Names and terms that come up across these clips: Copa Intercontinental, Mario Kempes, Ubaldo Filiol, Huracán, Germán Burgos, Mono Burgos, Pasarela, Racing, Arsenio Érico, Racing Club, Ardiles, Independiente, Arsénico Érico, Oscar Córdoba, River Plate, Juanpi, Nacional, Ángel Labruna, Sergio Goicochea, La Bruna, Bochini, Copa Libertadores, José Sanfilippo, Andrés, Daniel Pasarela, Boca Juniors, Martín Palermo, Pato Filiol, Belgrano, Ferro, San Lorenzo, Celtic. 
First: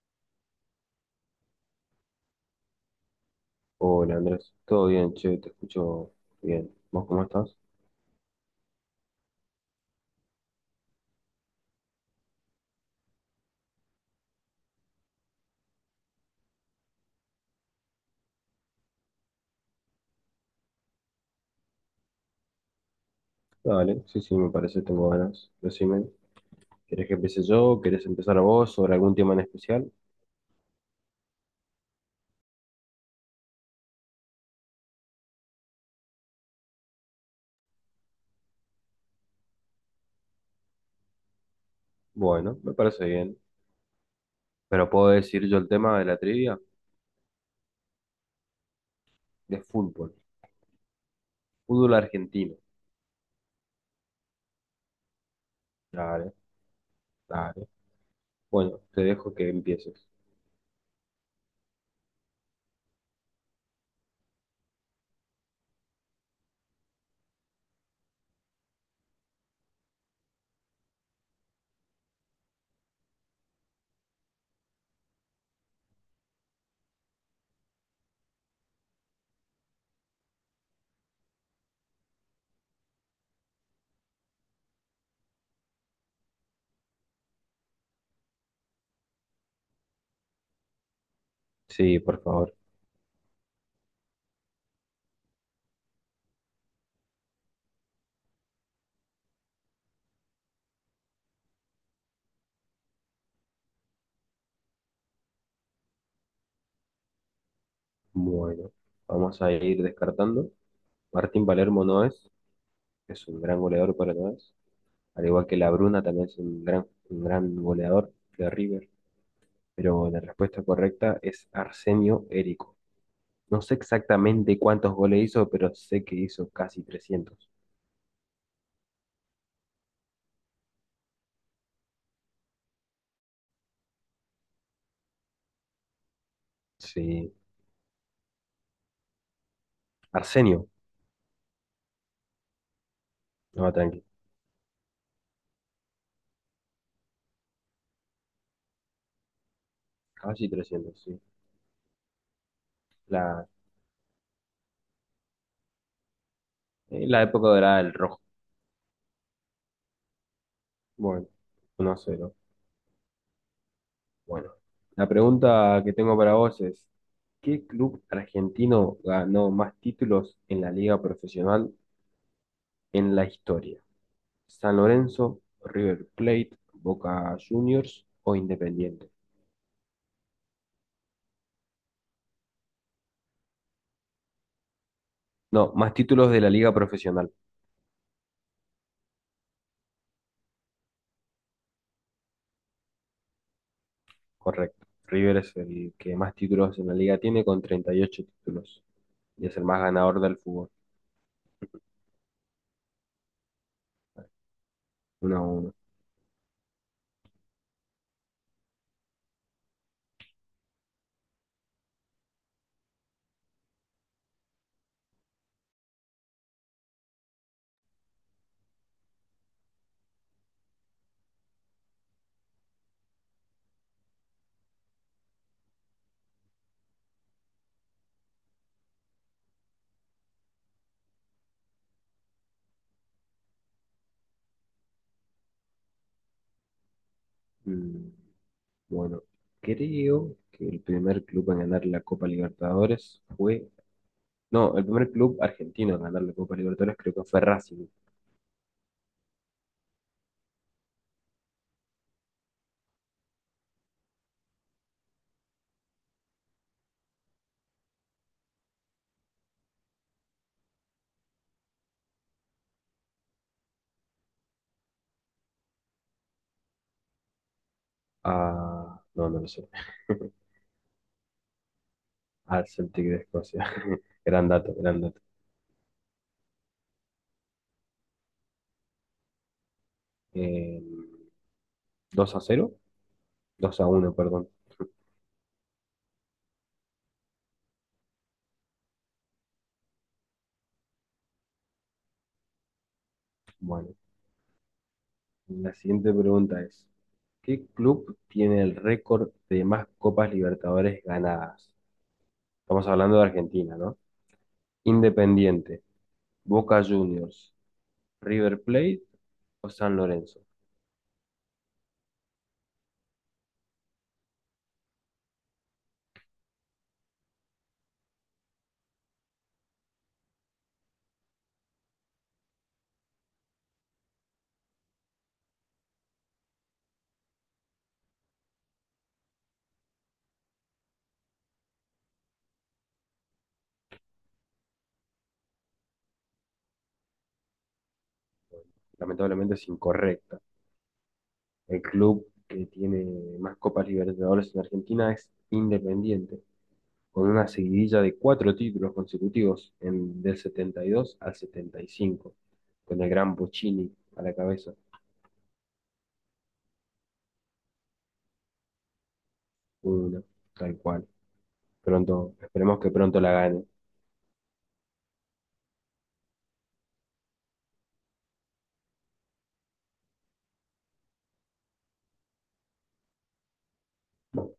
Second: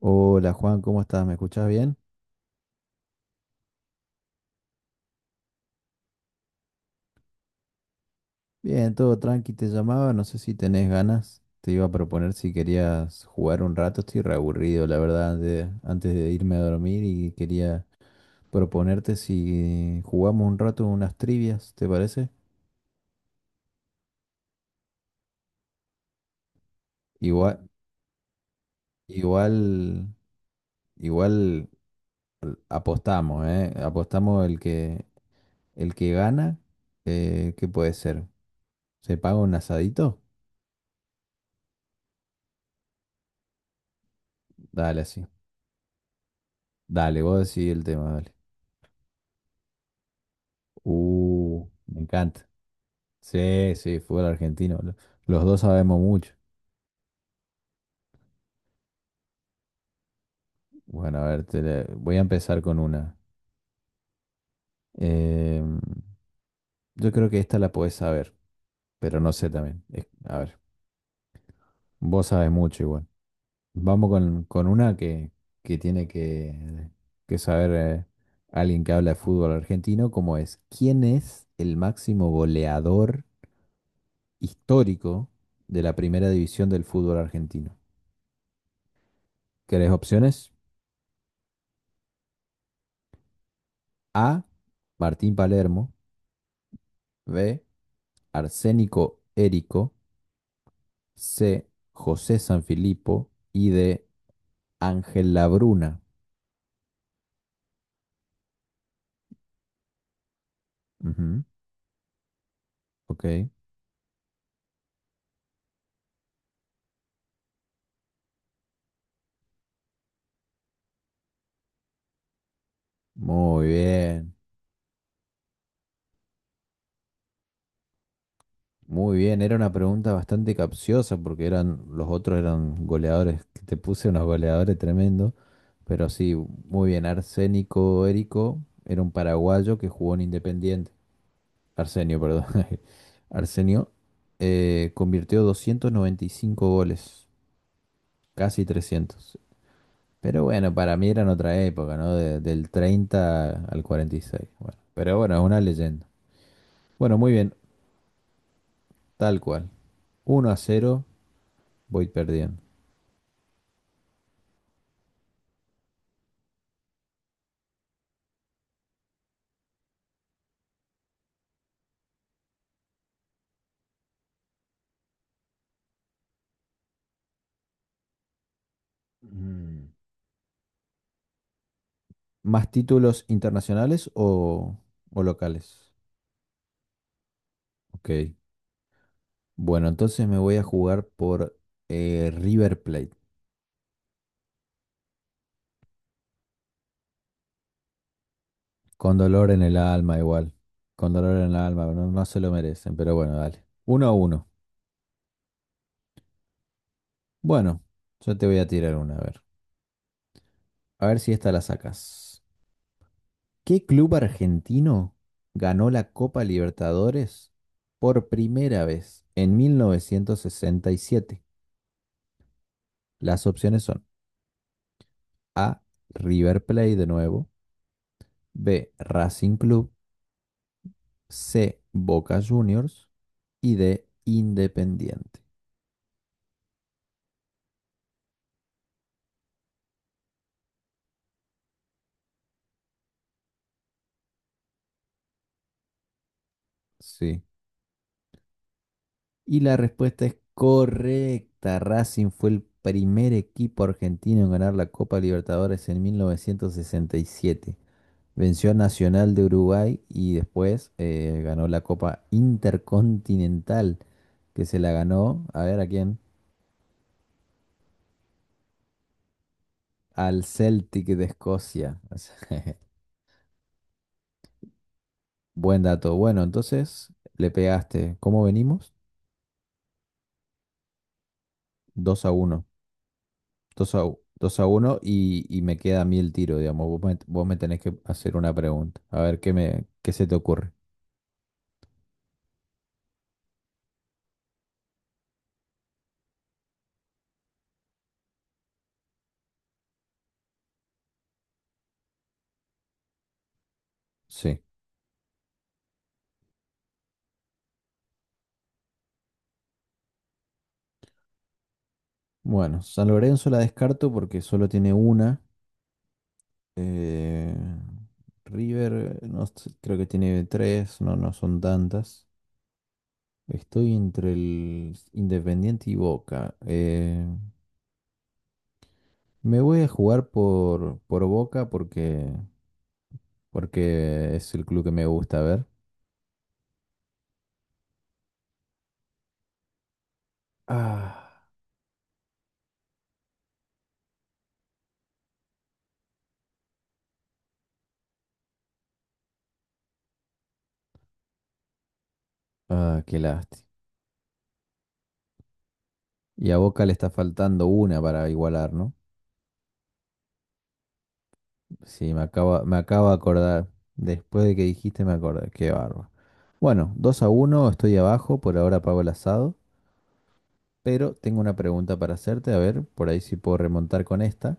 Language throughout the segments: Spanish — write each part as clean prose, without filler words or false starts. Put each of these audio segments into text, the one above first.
Hola Juan, ¿cómo estás? ¿Me escuchás bien? Hola Andrés, todo bien, che, te escucho bien. ¿Vos cómo estás? Bien, todo tranqui, te llamaba, no sé si tenés ganas, te iba a proponer si querías jugar un rato, estoy reaburrido, la verdad, antes de irme a dormir y quería proponerte si jugamos un rato unas trivias, ¿te parece? Dale, sí, sí, me parece, tengo ganas. Decime, ¿querés que empiece Igual, yo? ¿Querés empezar vos sobre algún tema en especial? igual, igual Apostamos, ¿eh? Apostamos el que gana, ¿qué puede ser? ¿Se paga un asadito? Bueno, me parece bien. Pero Dale puedo así. decir yo el tema de la trivia Dale, vos decidí el tema, dale. de fútbol, fútbol Me encanta. argentino. Sí, sí, fútbol argentino. Los dos sabemos Dale, mucho. dale. Bueno, te dejo que empieces. Bueno, a ver, voy a empezar con una. Em, yo creo que esta la podés saber, pero no sé también. A ver, vos sabes mucho igual. Vamos con una que tiene que saber alguien que habla de fútbol argentino, como es, ¿quién es el máximo goleador histórico de la primera división del fútbol argentino? ¿Querés opciones? Sí, por favor. A, Martín Palermo. B, Arsénico Érico. C, José Sanfilippo. Y de Ángel Labruna. Bueno, vamos a ir descartando. Ujú. Martín Palermo no es, Ok, es un gran goleador, pero no es. Al igual que La Bruna también es un gran goleador de River, pero la respuesta correcta es Arsenio Érico. No muy sé bien, exactamente cuántos goles hizo, pero sé que hizo casi trescientos. muy bien. Era una pregunta bastante capciosa porque eran, los otros eran goleadores, que te puse unos goleadores tremendos, pero sí, muy bien. Sí, Arsénico Érico era un paraguayo que jugó en Arsenio, Independiente. Arsenio, perdón. no, Arsenio tranqui, convirtió 295 goles, casi 300. Pero casi bueno, para 300 mí sí. era en otra época, ¿no? Del La, 30 al 46. Bueno, pero bueno, es una leyenda. Bueno, la muy época bien, dorada del rojo. tal cual. Uno a cero, Bueno, voy 1-0. perdiendo. Bueno, la pregunta que tengo para vos es, ¿qué club argentino ganó más títulos en la liga profesional en la historia? ¿San Lorenzo, River Plate, Boca Juniors o Independiente? Mm. ¿Más títulos internacionales o No, locales? más títulos de la liga profesional, Ok. Bueno, entonces me voy a jugar por River Plate. correcto. River es el que más títulos en la liga tiene con 38 títulos Con y dolor es en el el más alma, ganador del igual. fútbol, Con dolor en el alma, no, no se lo merecen, pero bueno, dale. Uno a uno. uno a uno. Bueno, yo te voy a tirar una, a ver. A ver si esta la sacas. ¿Qué club argentino ganó la Copa Libertadores por primera vez en 1967? Las opciones son A, River Plate de nuevo; B, Racing Club; C, Boca Juniors; y D, Independiente. Mm, bueno, creo que el primer club en ganar la Copa Libertadores fue... No, el primer club argentino en ganar la Copa Libertadores creo que fue Sí. Racing. Y la respuesta es correcta. Racing fue el primer equipo argentino en ganar la Copa Libertadores en 1967. Venció a Nacional de Uruguay y después ganó la Copa Intercontinental, que se la ganó, a ver a quién, Ah, no, no lo sé. al Celtic de Escocia. O Al sea, Celtic de Escocia. Gran dato, gran dato. buen dato. Bueno, entonces le pegaste. ¿Cómo venimos? Eh, Dos a 2 a uno. cero, dos a uno, perdón. 2 a uno y me queda a mí el tiro, digamos. Vos me tenés que hacer una pregunta. A ver qué se te ocurre. Bueno. La siguiente pregunta es, ¿qué club tiene el récord de más Copas Libertadores ganadas? Estamos hablando de Argentina, ¿no? Sí. Independiente, Boca Juniors, River Plate o San Lorenzo. Bueno, San Lorenzo la descarto porque solo tiene una. Eh, River, no, sé, creo que tiene tres, no, no son tantas. Estoy entre el Independiente y Boca. Me voy a jugar por Boca porque, porque es el club que me gusta ver. Lamentablemente es incorrecta. Ah, El club que tiene más Copas Libertadores en Argentina es Independiente, con una seguidilla de cuatro títulos consecutivos en, del 72 al 75, con ah, el qué gran lástima. Bochini a la cabeza. Y a Boca le está faltando una para igualar, ¿no? Uno, tal cual. Sí, Pronto, me esperemos que acabo de pronto la gane. acordar. Después de que dijiste, me acordé. Qué bárbaro. Bueno, 2 a uno estoy abajo, por ahora pago el asado. Pero tengo una pregunta para hacerte, a ver, por ahí si puedo remontar con esta.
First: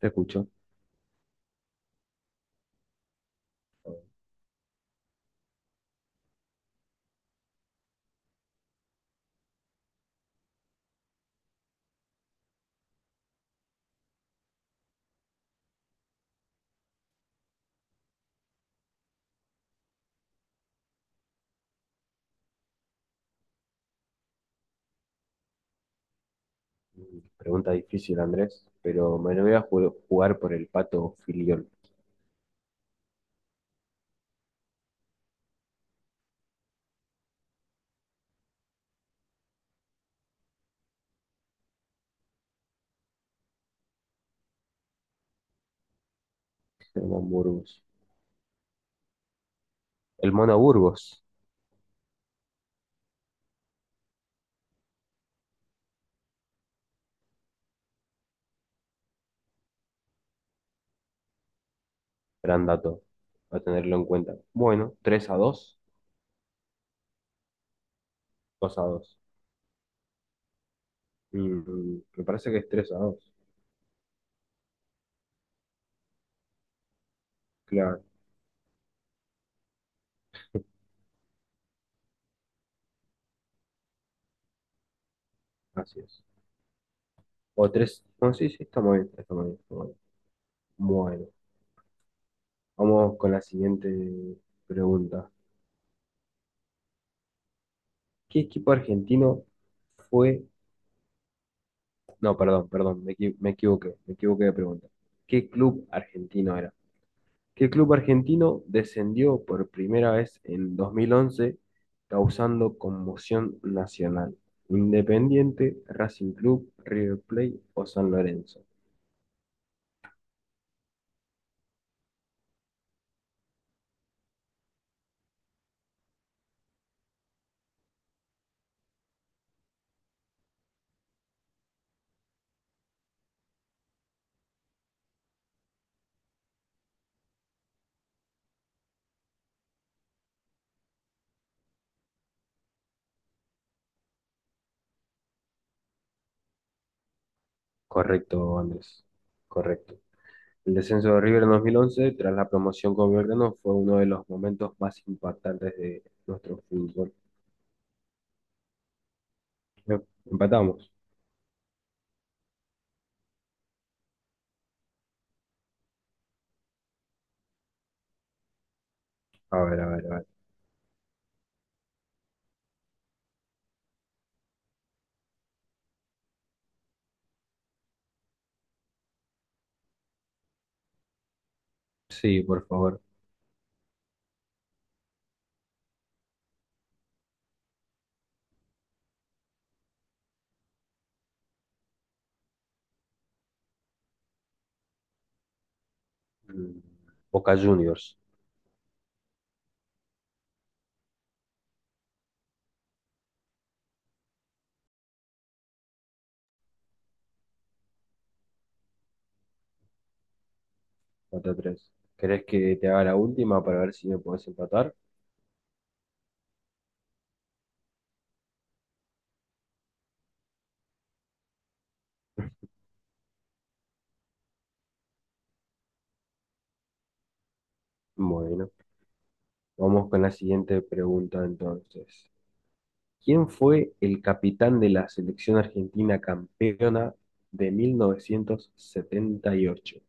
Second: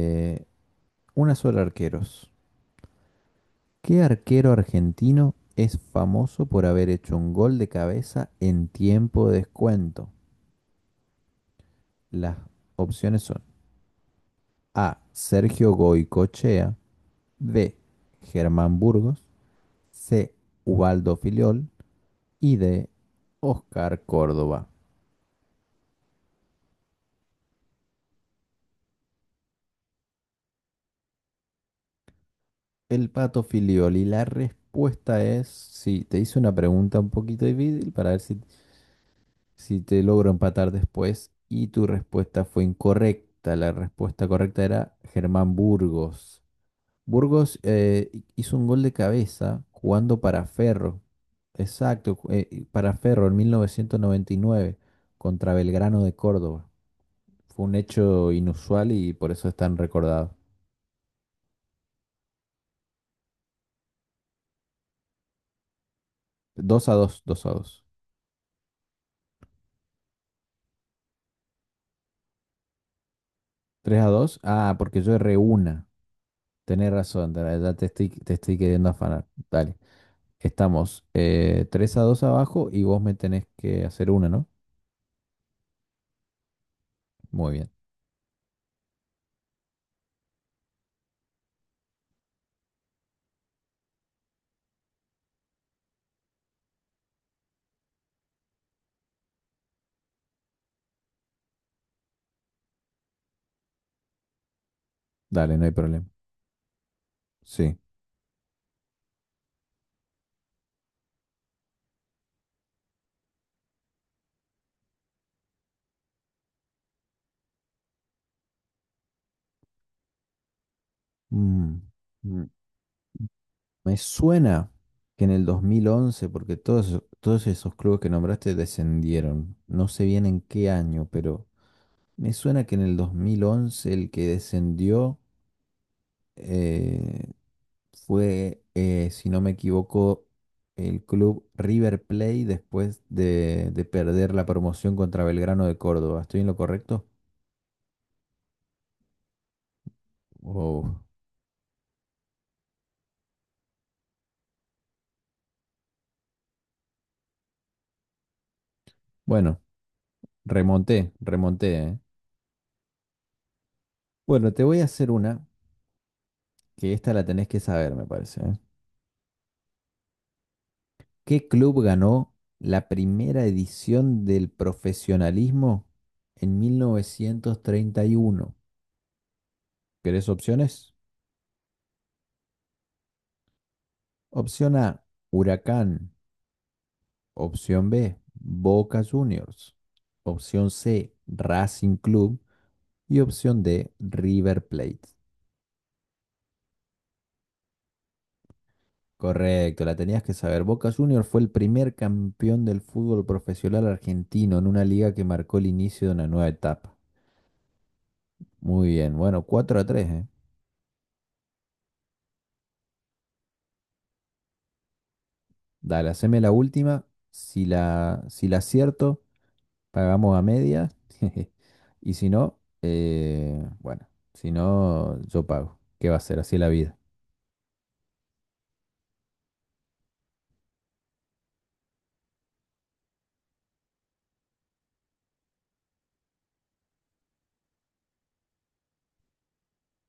Te escucho. una sola arqueros. ¿Qué arquero argentino es famoso por haber hecho un gol de cabeza en tiempo de descuento? Las opciones son A, Sergio Goicochea; B, Germán Burgos; C, Ubaldo Filiol; y D, Oscar Córdoba. Pregunta difícil, Andrés, pero me lo voy a jugar por el Pato Filiol. El Pato Filiol. Y la respuesta es, sí, te hice una pregunta un poquito difícil para ver si te logro empatar después y tu respuesta fue incorrecta. La respuesta correcta era Germán Burgos. El Mono Burgos Burgos. Hizo un gol de cabeza jugando El para Mono Ferro. Burgos, Exacto, para Ferro en 1999 contra Belgrano de Córdoba. Fue un hecho inusual y por eso es tan recordado. gran dato, a tenerlo en cuenta. Bueno, 3 a dos. 2 a dos, dos a dos. Dos a dos. Mm, me parece que es 3 a dos, Tres a dos. Ah, porque yo erré una. Tenés razón, ya claro, te estoy queriendo afanar. Dale. Estamos 3 a 2 abajo y vos me tenés que hacer una, ¿no? así es. Muy bien. O 3 no, sí, sí, está muy bien, está muy bien, está muy bien. Bueno, vamos con la siguiente pregunta. ¿Qué equipo argentino fue... No, perdón, perdón, me, me equivoqué de pregunta. ¿Qué Dale, no hay club problema. argentino era? ¿Qué Sí. club argentino descendió por primera vez en 2011 causando conmoción nacional? Independiente, Racing Club, River Plate o San Lorenzo. Mm, mm, me suena que en el 2011 porque todos, todos esos clubes que nombraste descendieron. No sé bien en qué año, pero me suena que en el 2011 el que descendió eh, fue, si no me equivoco, el club River Plate después de perder la promoción contra Belgrano de Córdoba. ¿Estoy en lo correcto? Correcto, Andrés, correcto. El O- descenso de River en 2011 tras la promoción con Belgrano fue uno de los momentos más impactantes de nuestro fútbol. Bueno, Em- Empatamos. remonté, remonté, ¿eh? Bueno, te voy a hacer una, que esta la tenés que saber, me parece, ¿eh? A ver, a ver, a ver. ¿Qué club ganó la primera edición del profesionalismo en 1931? ¿Querés opciones? Sí, por favor. Opción A, Huracán. Opción B, Boca Juniors. Opción C, Racing Club. Y opción D, River Plate. Mm. Boca Juniors, Correcto, la tenías que saber. Boca Juniors fue el primer campeón del fútbol profesional argentino en una liga que marcó el inicio de una nueva etapa. Muy bien, bueno, 4 a tres, ¿eh? 4 tres. ¿Querés que te haga la última para ver si me podés empatar? Dale, haceme la última. Si la acierto, pagamos a media. Y si no, bueno, si no, yo pago. ¿Qué va a ser? Así es la vida. Bueno, vamos con la siguiente pregunta entonces. ¿Quién fue el capitán de la selección argentina campeona de 1978?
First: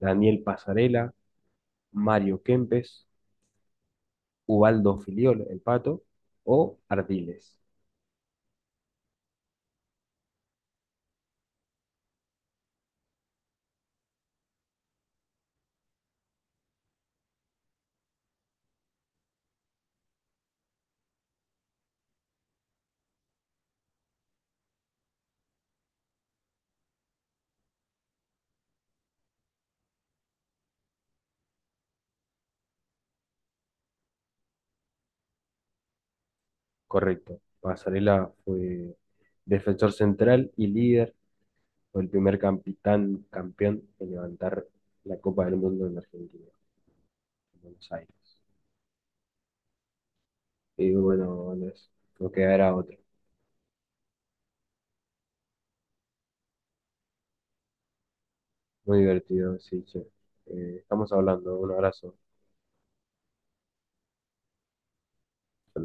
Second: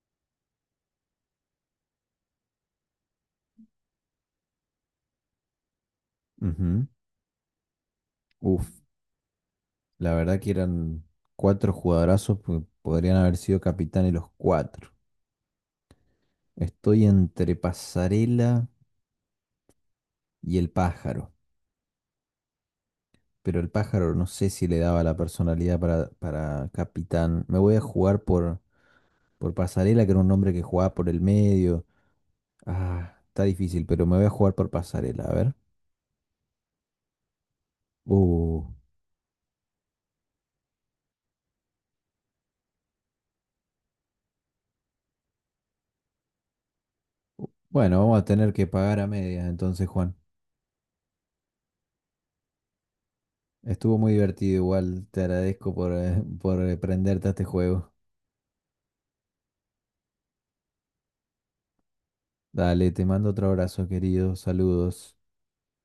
¿Daniel Pasarela, Mario Kempes, Ubaldo Filiol, el Pato o Ujú. Ardiles? Uf, la verdad que eran cuatro jugadorazos que podrían haber sido capitanes los cuatro. Estoy entre Pasarela y el pájaro, pero el pájaro no sé si le daba la personalidad para capitán. Me voy a jugar por Pasarela, que era un hombre que jugaba por el medio. Ah, está difícil, pero me voy a jugar por Pasarela, a ver. Correcto. Pasarela Uh, fue defensor central y líder. Fue el primer capitán campeón en levantar la Copa del Mundo en Argentina, en Buenos bueno, vamos a Aires. tener que pagar a medias entonces, Juan. Y bueno, Andrés, nos quedará otro. Estuvo muy divertido igual, te agradezco por prenderte a este juego. Muy divertido, sí, che. Estamos hablando. Un abrazo. Dale, te mando otro abrazo, querido. Saludos.